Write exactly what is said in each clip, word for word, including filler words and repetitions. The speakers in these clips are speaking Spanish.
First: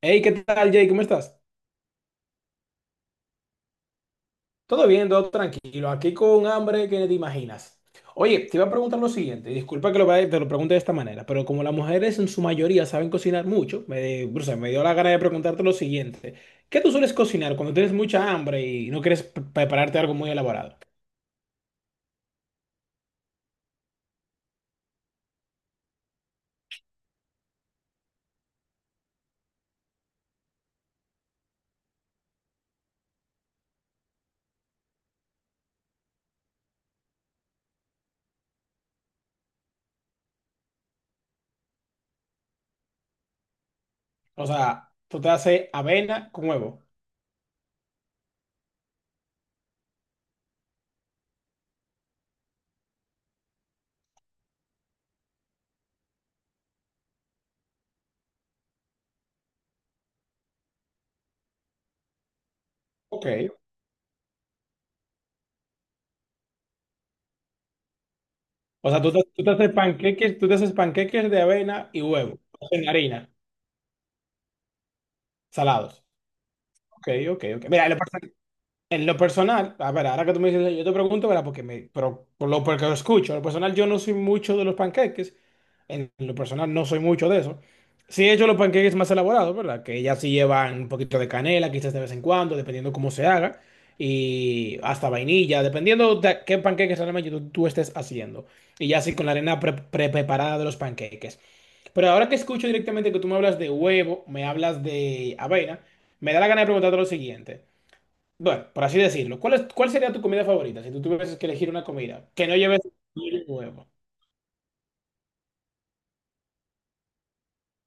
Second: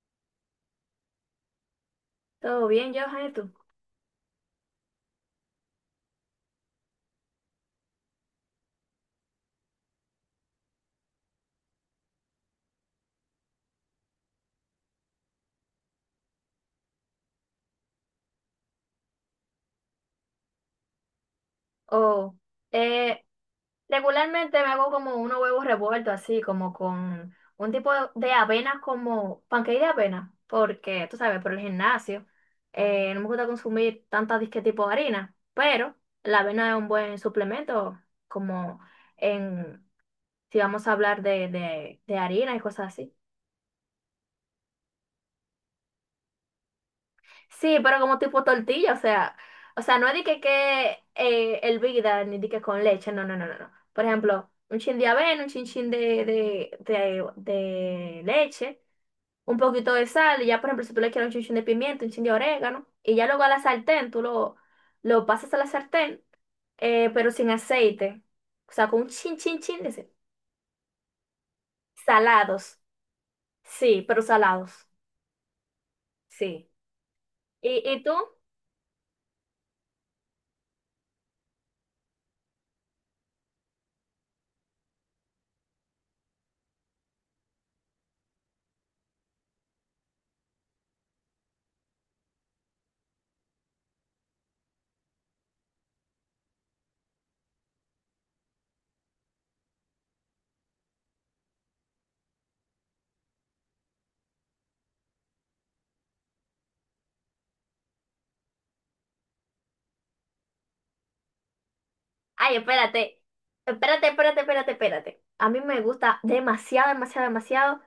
Hey, ¿qué tal, Jay? ¿Cómo estás? Todo bien, Johan, ¿y tú? Todo bien, todo tranquilo. Aquí con hambre que ni te imaginas. Oye, te iba a preguntar lo siguiente. Y disculpa que lo vaya- te lo pregunte de esta manera, pero como las mujeres en su mayoría saben cocinar mucho, me, o sea, me dio la gana de preguntarte lo siguiente. ¿Qué tú sueles cocinar cuando tienes mucha hambre y no quieres pre- prepararte algo muy elaborado? Oh, eh, regularmente me hago como unos huevos revueltos, así como con un tipo de avena, como pancake de avena, porque tú sabes, por el gimnasio, eh, no me gusta consumir tantas disque tipo de harina, pero la avena es un buen suplemento, como en, si vamos a hablar de, de, de harina y cosas así. O sea, tú te haces avena con huevo. Sí, pero como tipo tortilla, o sea, o sea, no es de que, que eh, hervida ni de que con leche, no, no, no, no, no. Por ejemplo, un chin de avena, un chin chin de, de, de, de leche, un poquito de sal, y ya por ejemplo, si tú le quieres un chin chin de pimienta, un chin de orégano, y ya Ok. luego a la sartén, tú lo, lo pasas a la sartén, eh, pero sin aceite, o sea, O sea, con un tú te, chin tú te chin haces chin de ese- panqueques, tú te haces panqueques de avena y huevo. salados, En harina, sí, pero salados, salados. sí. Ok, ok, ok. ¿Y, Mira, lo y tú? personal. En lo personal, a ver, ahora que tú me dices, yo te pregunto, ¿verdad? Porque me, pero por lo, porque lo escucho. En lo personal, yo no soy mucho de los panqueques. En lo personal, no soy mucho de eso. Sí he hecho los panqueques más elaborados, ¿verdad? Que ya sí llevan un poquito de canela, quizás de vez en cuando, dependiendo cómo se haga. Y hasta vainilla, dependiendo de qué panqueques realmente tú, tú estés haciendo. Y ya sí con la arena pre- pre- preparada de los panqueques. Pero ahora que escucho directamente que tú me hablas de huevo, me hablas de avena, me da la gana de preguntarte lo siguiente. Bueno, por así decirlo, ¿cuál es, cuál sería tu comida favorita si tú tuvieses que elegir una comida que no Ay, lleves espérate. pollo huevo? Espérate, espérate, espérate, espérate. A mí me gusta demasiado, demasiado, demasiado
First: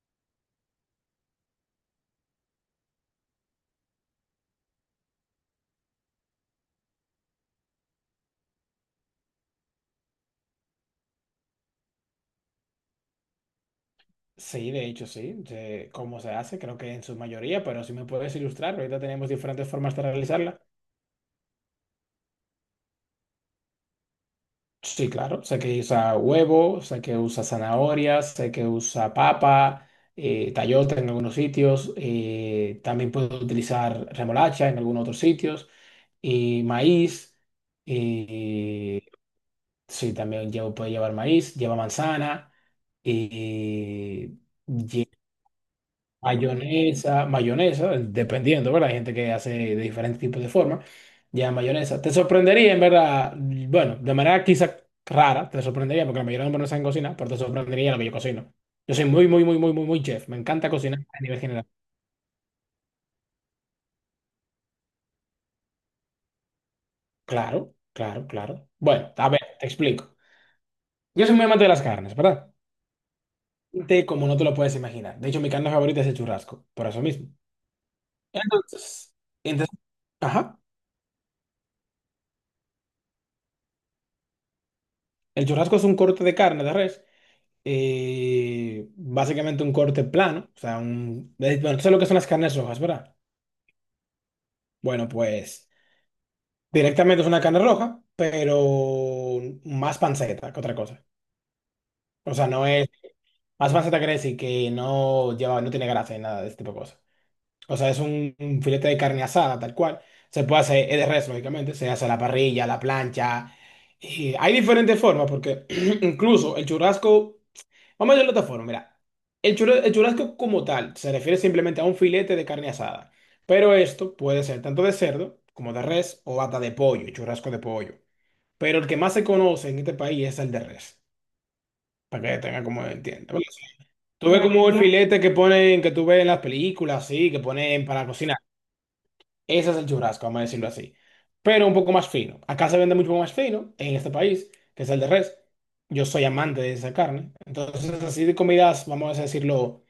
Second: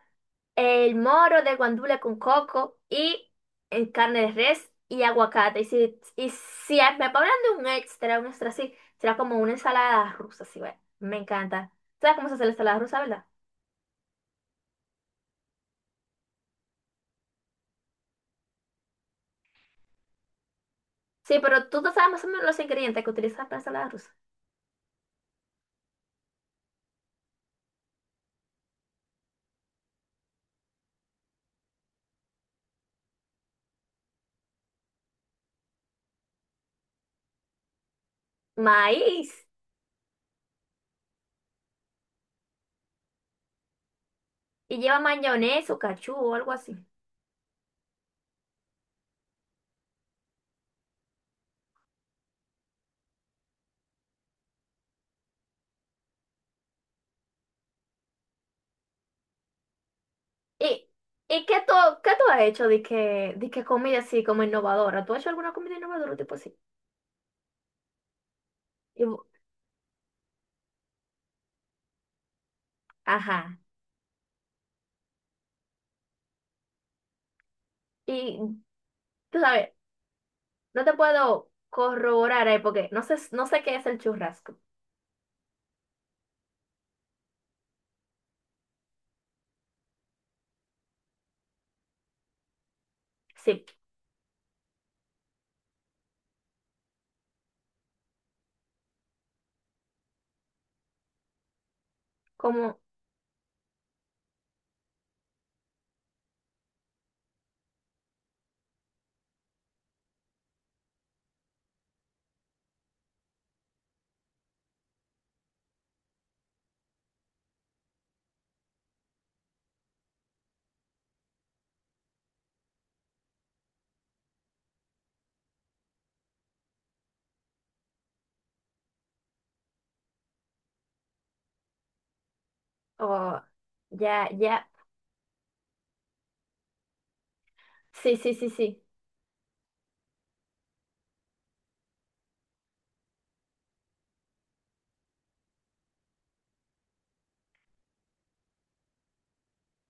el moro de guandule con coco y en carne de res y aguacate. Y si, y si me ponen de un extra, un extra así, será como una ensalada rusa, sí, güey. Me encanta. ¿Sabes cómo se hace la ensalada rusa, verdad? Sí, de hecho, sí. Sé cómo se hace, creo que en su mayoría, pero si me puedes ilustrar, ahorita tenemos diferentes formas de realizarla. Sí, pero tú no sabes más o menos los ingredientes que utilizas para la ensalada rusa. Sí, claro, sé que usa huevo, sé que usa zanahorias, sé que usa papa, eh, tayota en algunos sitios, eh, también puedo utilizar remolacha en algunos otros sitios, y maíz. eh, Maíz. Sí, también llevo- puede llevar maíz, lleva manzana y Y lleva lleva mayonesa o cachú o algo así. mayonesa, mayonesa, dependiendo, ¿verdad? Hay gente que hace de diferentes tipos de forma, lleva mayonesa. Te sorprendería, en verdad, bueno, de manera quizá rara, te sorprendería, porque la mayoría de los hombres no saben cocinar, pero te sorprendería lo que yo cocino. Yo soy muy, muy, muy, muy, muy, muy chef. Me encanta ¿Y, cocinar a nivel y qué general. tú, qué tú has hecho de que, de que comida así como innovadora? ¿Tú has hecho alguna comida innovadora tipo así? Claro, claro, claro. Y Bueno, bu- a ver, te explico. Yo soy muy amante de las carnes, ¿verdad? ajá. Te- Como no te lo puedes imaginar. De hecho, mi carne favorita es el churrasco, por eso mismo. Y Entonces, tú sabes, entonces, ajá, no te puedo corroborar ahí porque no sé, no sé qué es el churrasco. el churrasco es un corte de carne de res, eh, básicamente un corte plano, o sea, un, eh, bueno, tú sabes lo que son las carnes rojas, ¿verdad? Sí, Bueno, pues directamente es una carne roja, pero más panceta que otra cosa. O sea, no como, es, más panceta quiere decir que no lleva, no tiene grasa y nada de este tipo de cosas. O sea, es un, un filete de carne asada, tal cual. Se puede hacer, es de res, lógicamente. Se hace a la parrilla, a la plancha. Y hay diferentes formas, porque incluso el churrasco. Vamos a verlo de otra forma, mira. El churrasco, el churrasco como tal se refiere simplemente a un filete de carne asada. Pero esto puede ser tanto de cerdo como de res o hasta de pollo, churrasco de pollo. Pero el que más se conoce en este país es el de res. Para que tenga como entienda. oh, ya, Tú ves ya. como el Mm, filete que ponen, que tú ves en las películas, sí, que ponen para Sí, sí, cocinar. sí, sí. Ese es el churrasco, vamos a decirlo así. Pero un poco más fino. Acá se vende mucho más fino en este país, que es el de res. Yo soy amante de esa carne. Entonces, así de comidas, vamos a decirlo,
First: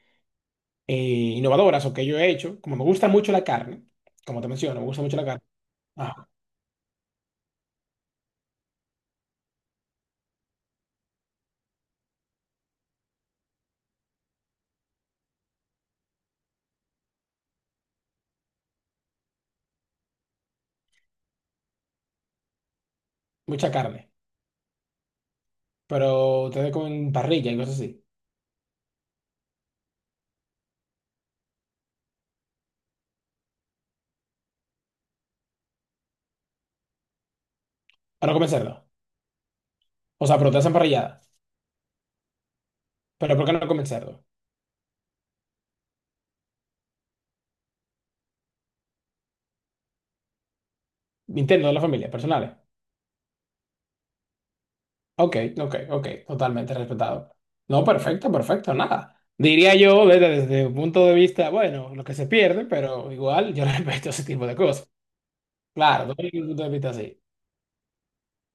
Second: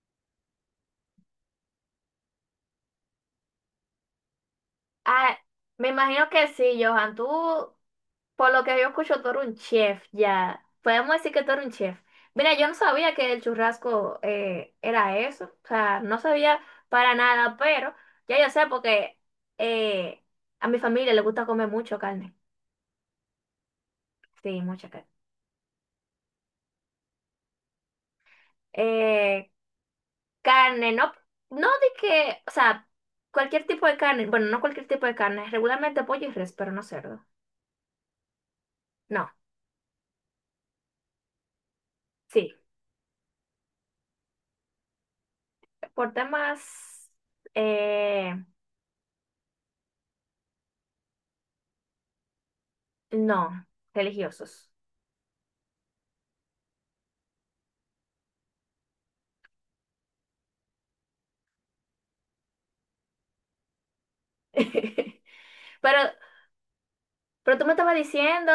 eh, innovadoras o que yo he hecho. Como me gusta mucho la carne, como te menciono, me gusta mucho la Ah, carne. me Ah, imagino que sí, Johan. Tú, por lo que yo escucho, tú eres un chef ya. Podemos decir que tú eres un chef. Mira, yo no sabía que el churrasco eh, era eso. O sea, no sabía para nada, pero ya yo sé porque eh, a mi familia le gusta comer mucho carne. mucha carne. Sí, mucha carne. Pero te con parrilla y cosas así. Eh, carne, no, no de que, o sea, cualquier tipo de carne. Bueno, no cualquier tipo de carne. Regularmente pollo y res, pero no cerdo. Pero no comen cerdo. No, O sea, pero te hacen parrillada. sí, Pero ¿por qué no comen cerdo? por temas, eh, Interno de la familia, personales. no, religiosos. Ok, ok, ok, totalmente respetado. No, perfecto, perfecto, nada. Diría yo desde, desde un punto de vista, bueno, lo que se pierde, pero igual yo respeto ese tipo de cosas. Pero, Claro, doy un punto de vista así. pero tú me estabas diciendo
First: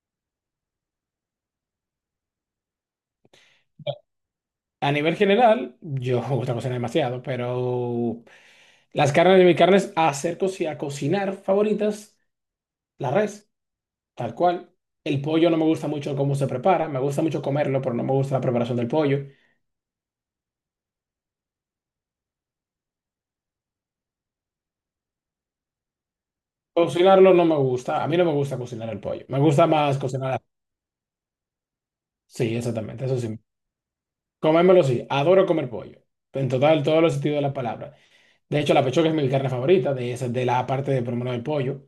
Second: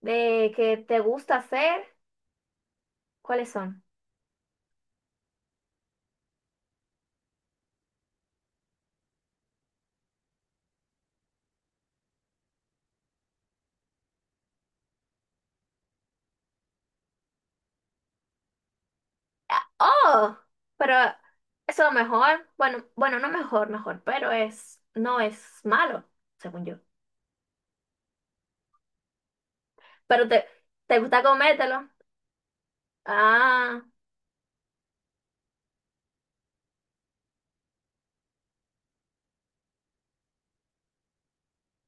de que te gusta hacer. ¿Cuáles son? A nivel general, yo me gusta cocinar demasiado, pero las carnes de mis carnes hacer coci- a cocinar favoritas, la res, tal cual. El pollo no me gusta mucho cómo se prepara, me gusta mucho comerlo, pero no me gusta la preparación del pollo. Ah, oh, pero eso es mejor. Bueno, bueno, no mejor, mejor, pero es, no es malo, según yo. Cocinarlo no me gusta, a mí no me gusta cocinar el pollo, me gusta más Pero cocinar. te, te gusta comértelo. Sí, exactamente, eso sí. Ah, Comérmelo sí, adoro comer pollo. En total, todos los sentidos de la palabra. De hecho, la pechuga es mi carne favorita, de esa, de la parte de por lo menos del pollo.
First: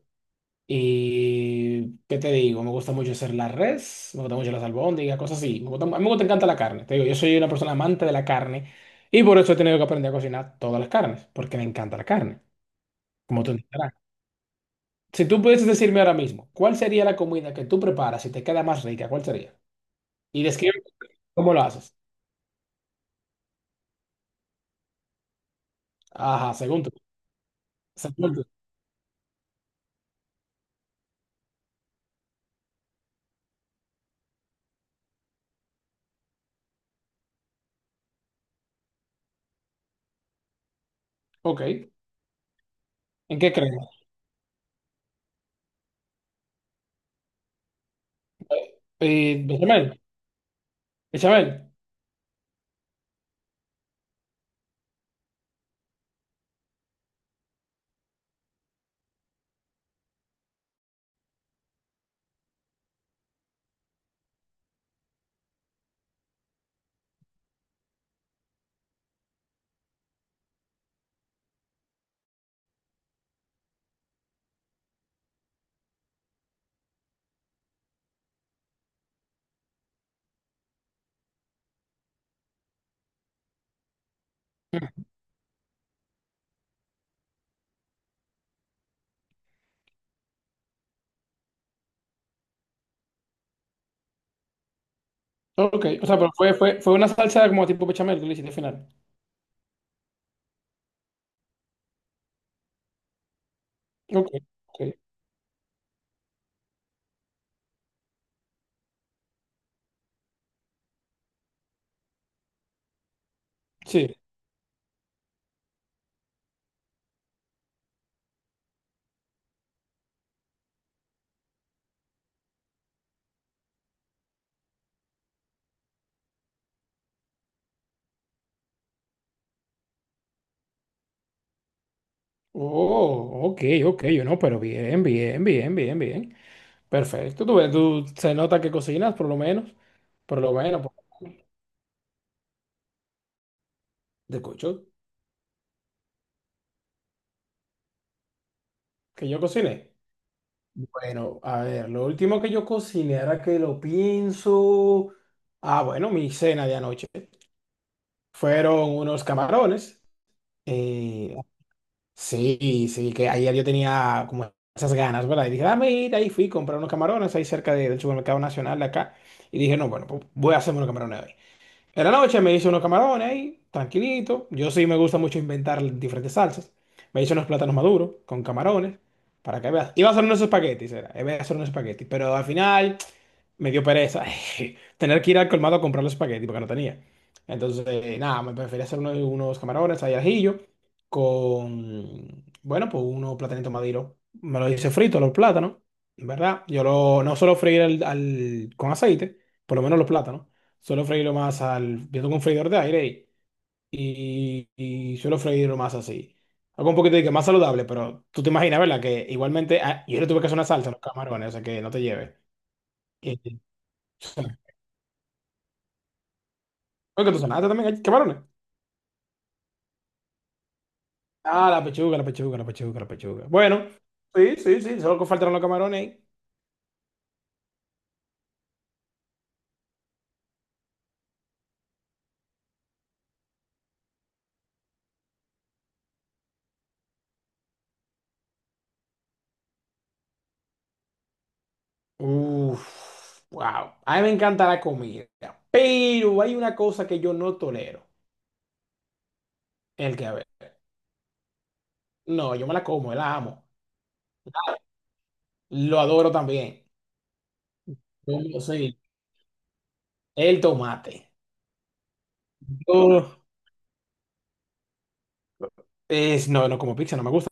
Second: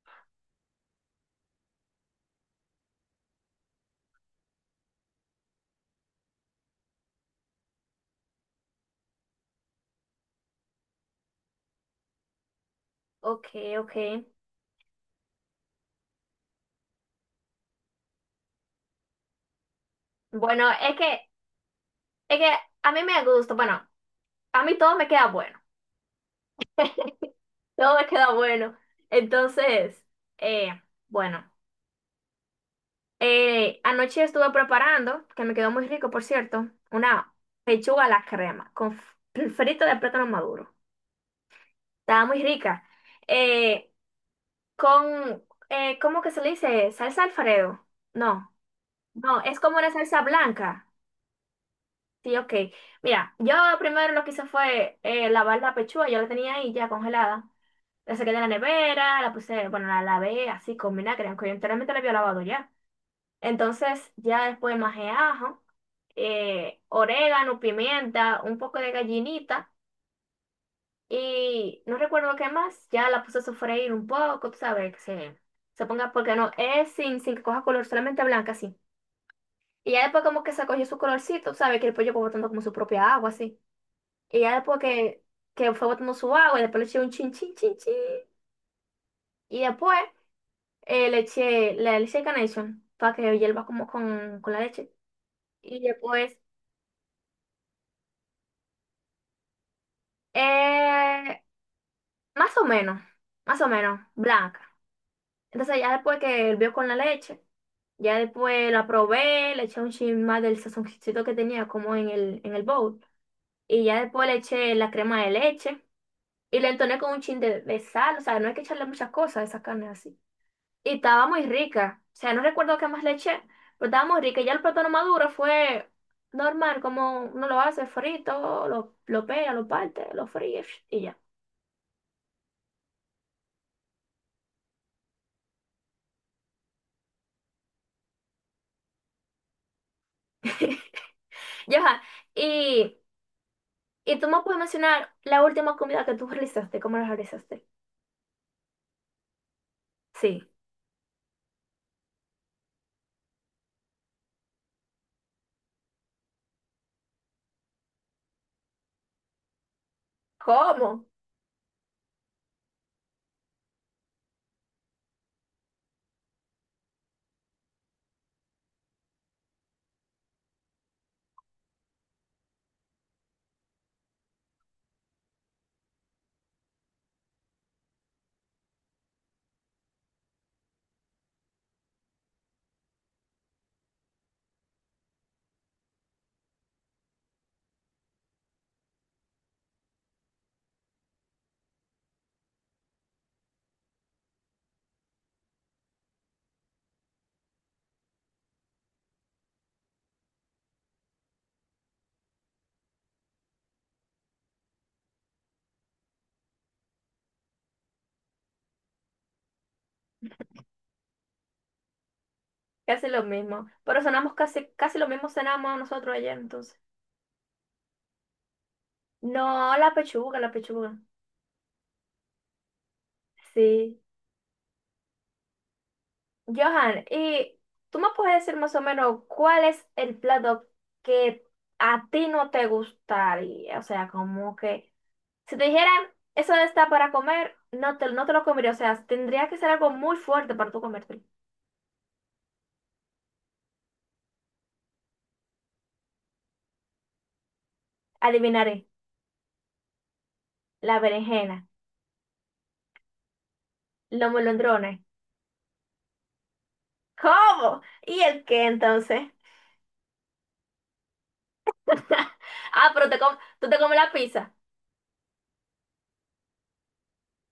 Y, ¿qué te digo? Me gusta mucho hacer la res, me gusta mucho las albóndigas, cosas así. Me gusta- a mí me gusta, encanta la carne. Te digo, yo soy una persona amante de la carne y por eso he tenido que aprender a cocinar todas las carnes, porque me encanta la carne, como ok, tú entenderás. ok. Si tú pudieses decirme ahora mismo, ¿cuál sería la comida que tú preparas y te queda más rica? ¿Cuál sería? Y Bueno, describe es que, cómo lo haces. es que a mí me gusta, bueno, a mí todo me queda bueno. Ajá, según tú. Todo me queda bueno. Entonces, eh, bueno. Eh, anoche estuve preparando, que me quedó muy rico, por cierto, una pechuga a la crema con f- frito de plátano maduro. Ok. Estaba muy rica. ¿En qué crees? Eh, con, eh, ¿cómo que se le dice? ¿Salsa Alfredo? No, no, Eh, es como una bechamel. salsa blanca. Bechamel. Sí, ok. Mira, yo primero lo que hice fue eh, lavar la pechuga, yo la tenía ahí ya congelada. La saqué de la nevera, la puse, bueno, la lavé así con vinagre, aunque yo anteriormente la había lavado ya. Entonces ya después majé ajo, eh, orégano, pimienta, un poco de gallinita y no recuerdo qué más. Ya la puse a sofreír un poco, tú sabes, que se, se ponga, porque no, es sin, sin que coja color, solamente blanca así. Y ya después como que se cogió su colorcito, tú sabes, que el pollo fue botando como su propia agua así. Y ya después Mm, que, que fue botando su agua y después le eché un chin, chin, chin, chin. Y después eh, le eché, le, le eché Carnation para que hierva como con, con la leche. Y Ok. O sea, pero después... fue, fue, fue una salsa como tipo bechamel que le hiciste al final. Eh, más o menos, más o menos, Ok. blanca. Ok. Entonces ya después que hervió con la leche, ya después la probé, le eché un chin más del sazoncito que tenía como en el, en el bowl. Y ya Sí. después le eché la crema de leche y le entoné con un chin de, de sal. O sea, no hay que echarle muchas cosas a esa carne así. Y estaba muy rica. O sea, no recuerdo qué más le eché, pero estaba muy rica. Ya el plátano maduro fue normal, como uno lo hace frito, lo, lo pega, lo parte, lo fríe y ya. Oh, ok, ok. Yo no, pero bien, bien, bien, bien, bien. Perfecto. Tú, ves, tú se nota que cocinas, por lo menos. Por lo menos, por- Ya, y... ¿Y tú te me puedes escucho. mencionar la última comida que tú realizaste? ¿Cómo la realizaste? Que yo cociné. Sí. Bueno, a ver, lo último que yo cociné ahora que lo pienso. Ah, bueno, mi cena de anoche. Fueron unos camarones. ¿Cómo? eh, Sí, sí, que ayer yo tenía como esas ganas, ¿verdad? Y dije, dame ir, ahí fui, compré unos camarones ahí cerca de- del supermercado nacional de acá. Y dije, no, bueno, pues voy a hacerme unos camarones hoy. En la noche me hice unos camarones ahí, tranquilito. Yo sí me gusta mucho inventar diferentes salsas. Me hice unos plátanos maduros con camarones, para que veas. Iba a hacer unos espaguetis, era. Iba a hacer unos espaguetis, pero al final me dio pereza tener que ir al colmado a comprar los espaguetis porque no tenía. Entonces, eh, nada, me preferí hacer unos, unos camarones ahí al ajillo con, bueno, pues unos platanitos maduros. Me lo hice frito, los plátanos, ¿verdad? Yo lo, no suelo freír al- al- con aceite, por lo menos los plátanos. Suelo freírlo más al... Yo tengo un freidor de aire y, y, y suelo freírlo más así. Algo un poquito de que más saludable, pero tú te imaginas, ¿verdad? Que igualmente ah, yo le tuve que hacer una salsa a los camarones, o sea que no te lleves. Casi lo Eh, mismo. Pero cenamos casi, casi lo mismo cenamos nosotros ayer, entonces. Oye, que tú sonaste también camarones. No, la pechuga, la pechuga. Ah, la pechuga, la pechuga, la pechuga, la pechuga. Bueno, Sí. sí, sí, sí, solo que faltaron los camarones. Ahí. Johan, ¿y tú me puedes decir más o menos cuál es el plato que a ti no te gustaría? O sea, como que si te dijeran, eso está para comer, no te, no te lo comería. O sea, tendría que ser algo muy fuerte para tú comértelo. Uf, wow. A mí me encanta la comida, pero hay una cosa que yo no tolero, Adivinaré, el que a ver. la berenjena. No, yo me la como, la amo, Los molondrones. lo adoro también. ¿Cómo? ¿Y el Yo- qué Sí, entonces? el tomate. Ah, pero te Yo, com- tú te comes la pizza. es, no, no como pizza, no me gusta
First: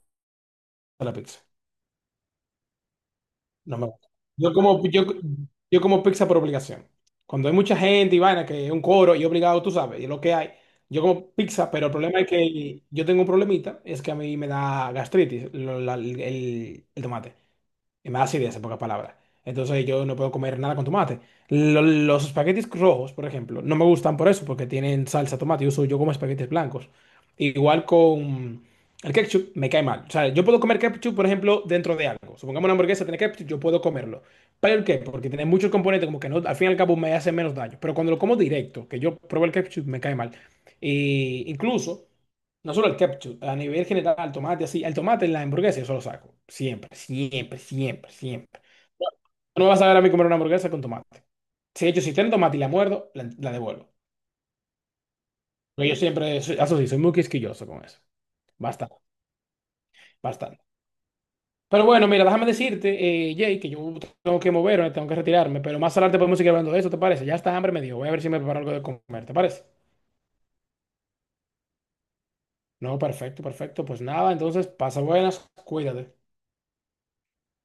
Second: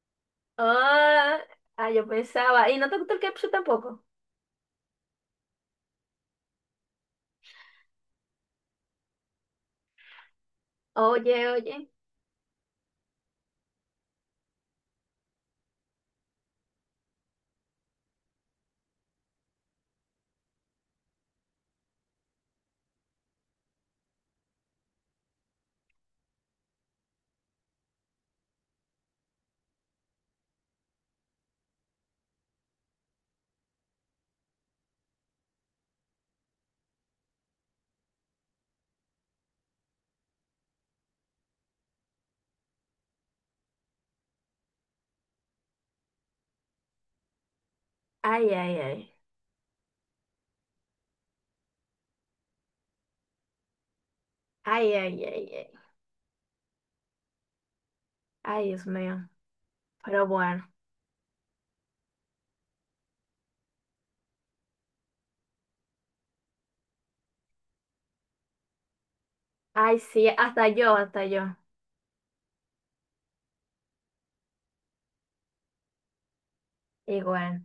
la Ah, pizza. ah, yo pensaba. ¿Y no te gusta el ketchup No me tampoco? gusta. Yo como, yo, yo como pizza por obligación. Cuando hay mucha gente y vaina, que es un coro y obligado, tú sabes, y es lo que hay. Yo como Oye, pizza, pero oye. el problema es que yo tengo un problemita, es que a mí me da gastritis, lo- la- el, el tomate. Y más da acidez, en pocas palabras. Entonces yo no puedo comer nada con tomate. Lo- los espaguetis rojos, por ejemplo, no me gustan por eso, porque tienen salsa tomate. Yo, uso- yo como espaguetis blancos. Igual con el ketchup, me cae mal. O sea, yo puedo comer ketchup, por ejemplo, dentro de algo. Supongamos una hamburguesa tiene ketchup, yo puedo comerlo. ¿Pero el qué? Porque tiene muchos componentes, como que no, al fin y al cabo me hace menos daño. Pero cuando lo como directo, que yo pruebo el ketchup, me cae mal. Y incluso. No solo el ketchup, a nivel general, el tomate así. El tomate en la hamburguesa yo solo saco. Siempre, siempre, siempre, Ay, siempre. ay, ay. No, no me vas a ver a mí comer una hamburguesa con tomate. Si de hecho, si tiene tomate y la muerdo, la, la devuelvo. Ay, ay, ay, ay. Porque yo siempre, soy- eso sí, soy muy quisquilloso con eso. Ay, Dios Bastante, mío. Pero bastante. bueno. Pero bueno, mira, déjame decirte, eh, Jay, que yo tengo que moverme, tengo que retirarme. Pero más adelante podemos seguir hablando de eso, ¿te parece? Ya está, hambre me dio. Voy a ver si me preparo algo de comer, ¿te parece? Ay, sí, hasta yo, hasta yo. No, perfecto, perfecto. Pues nada, entonces pasa buenas, cuídate. Igual.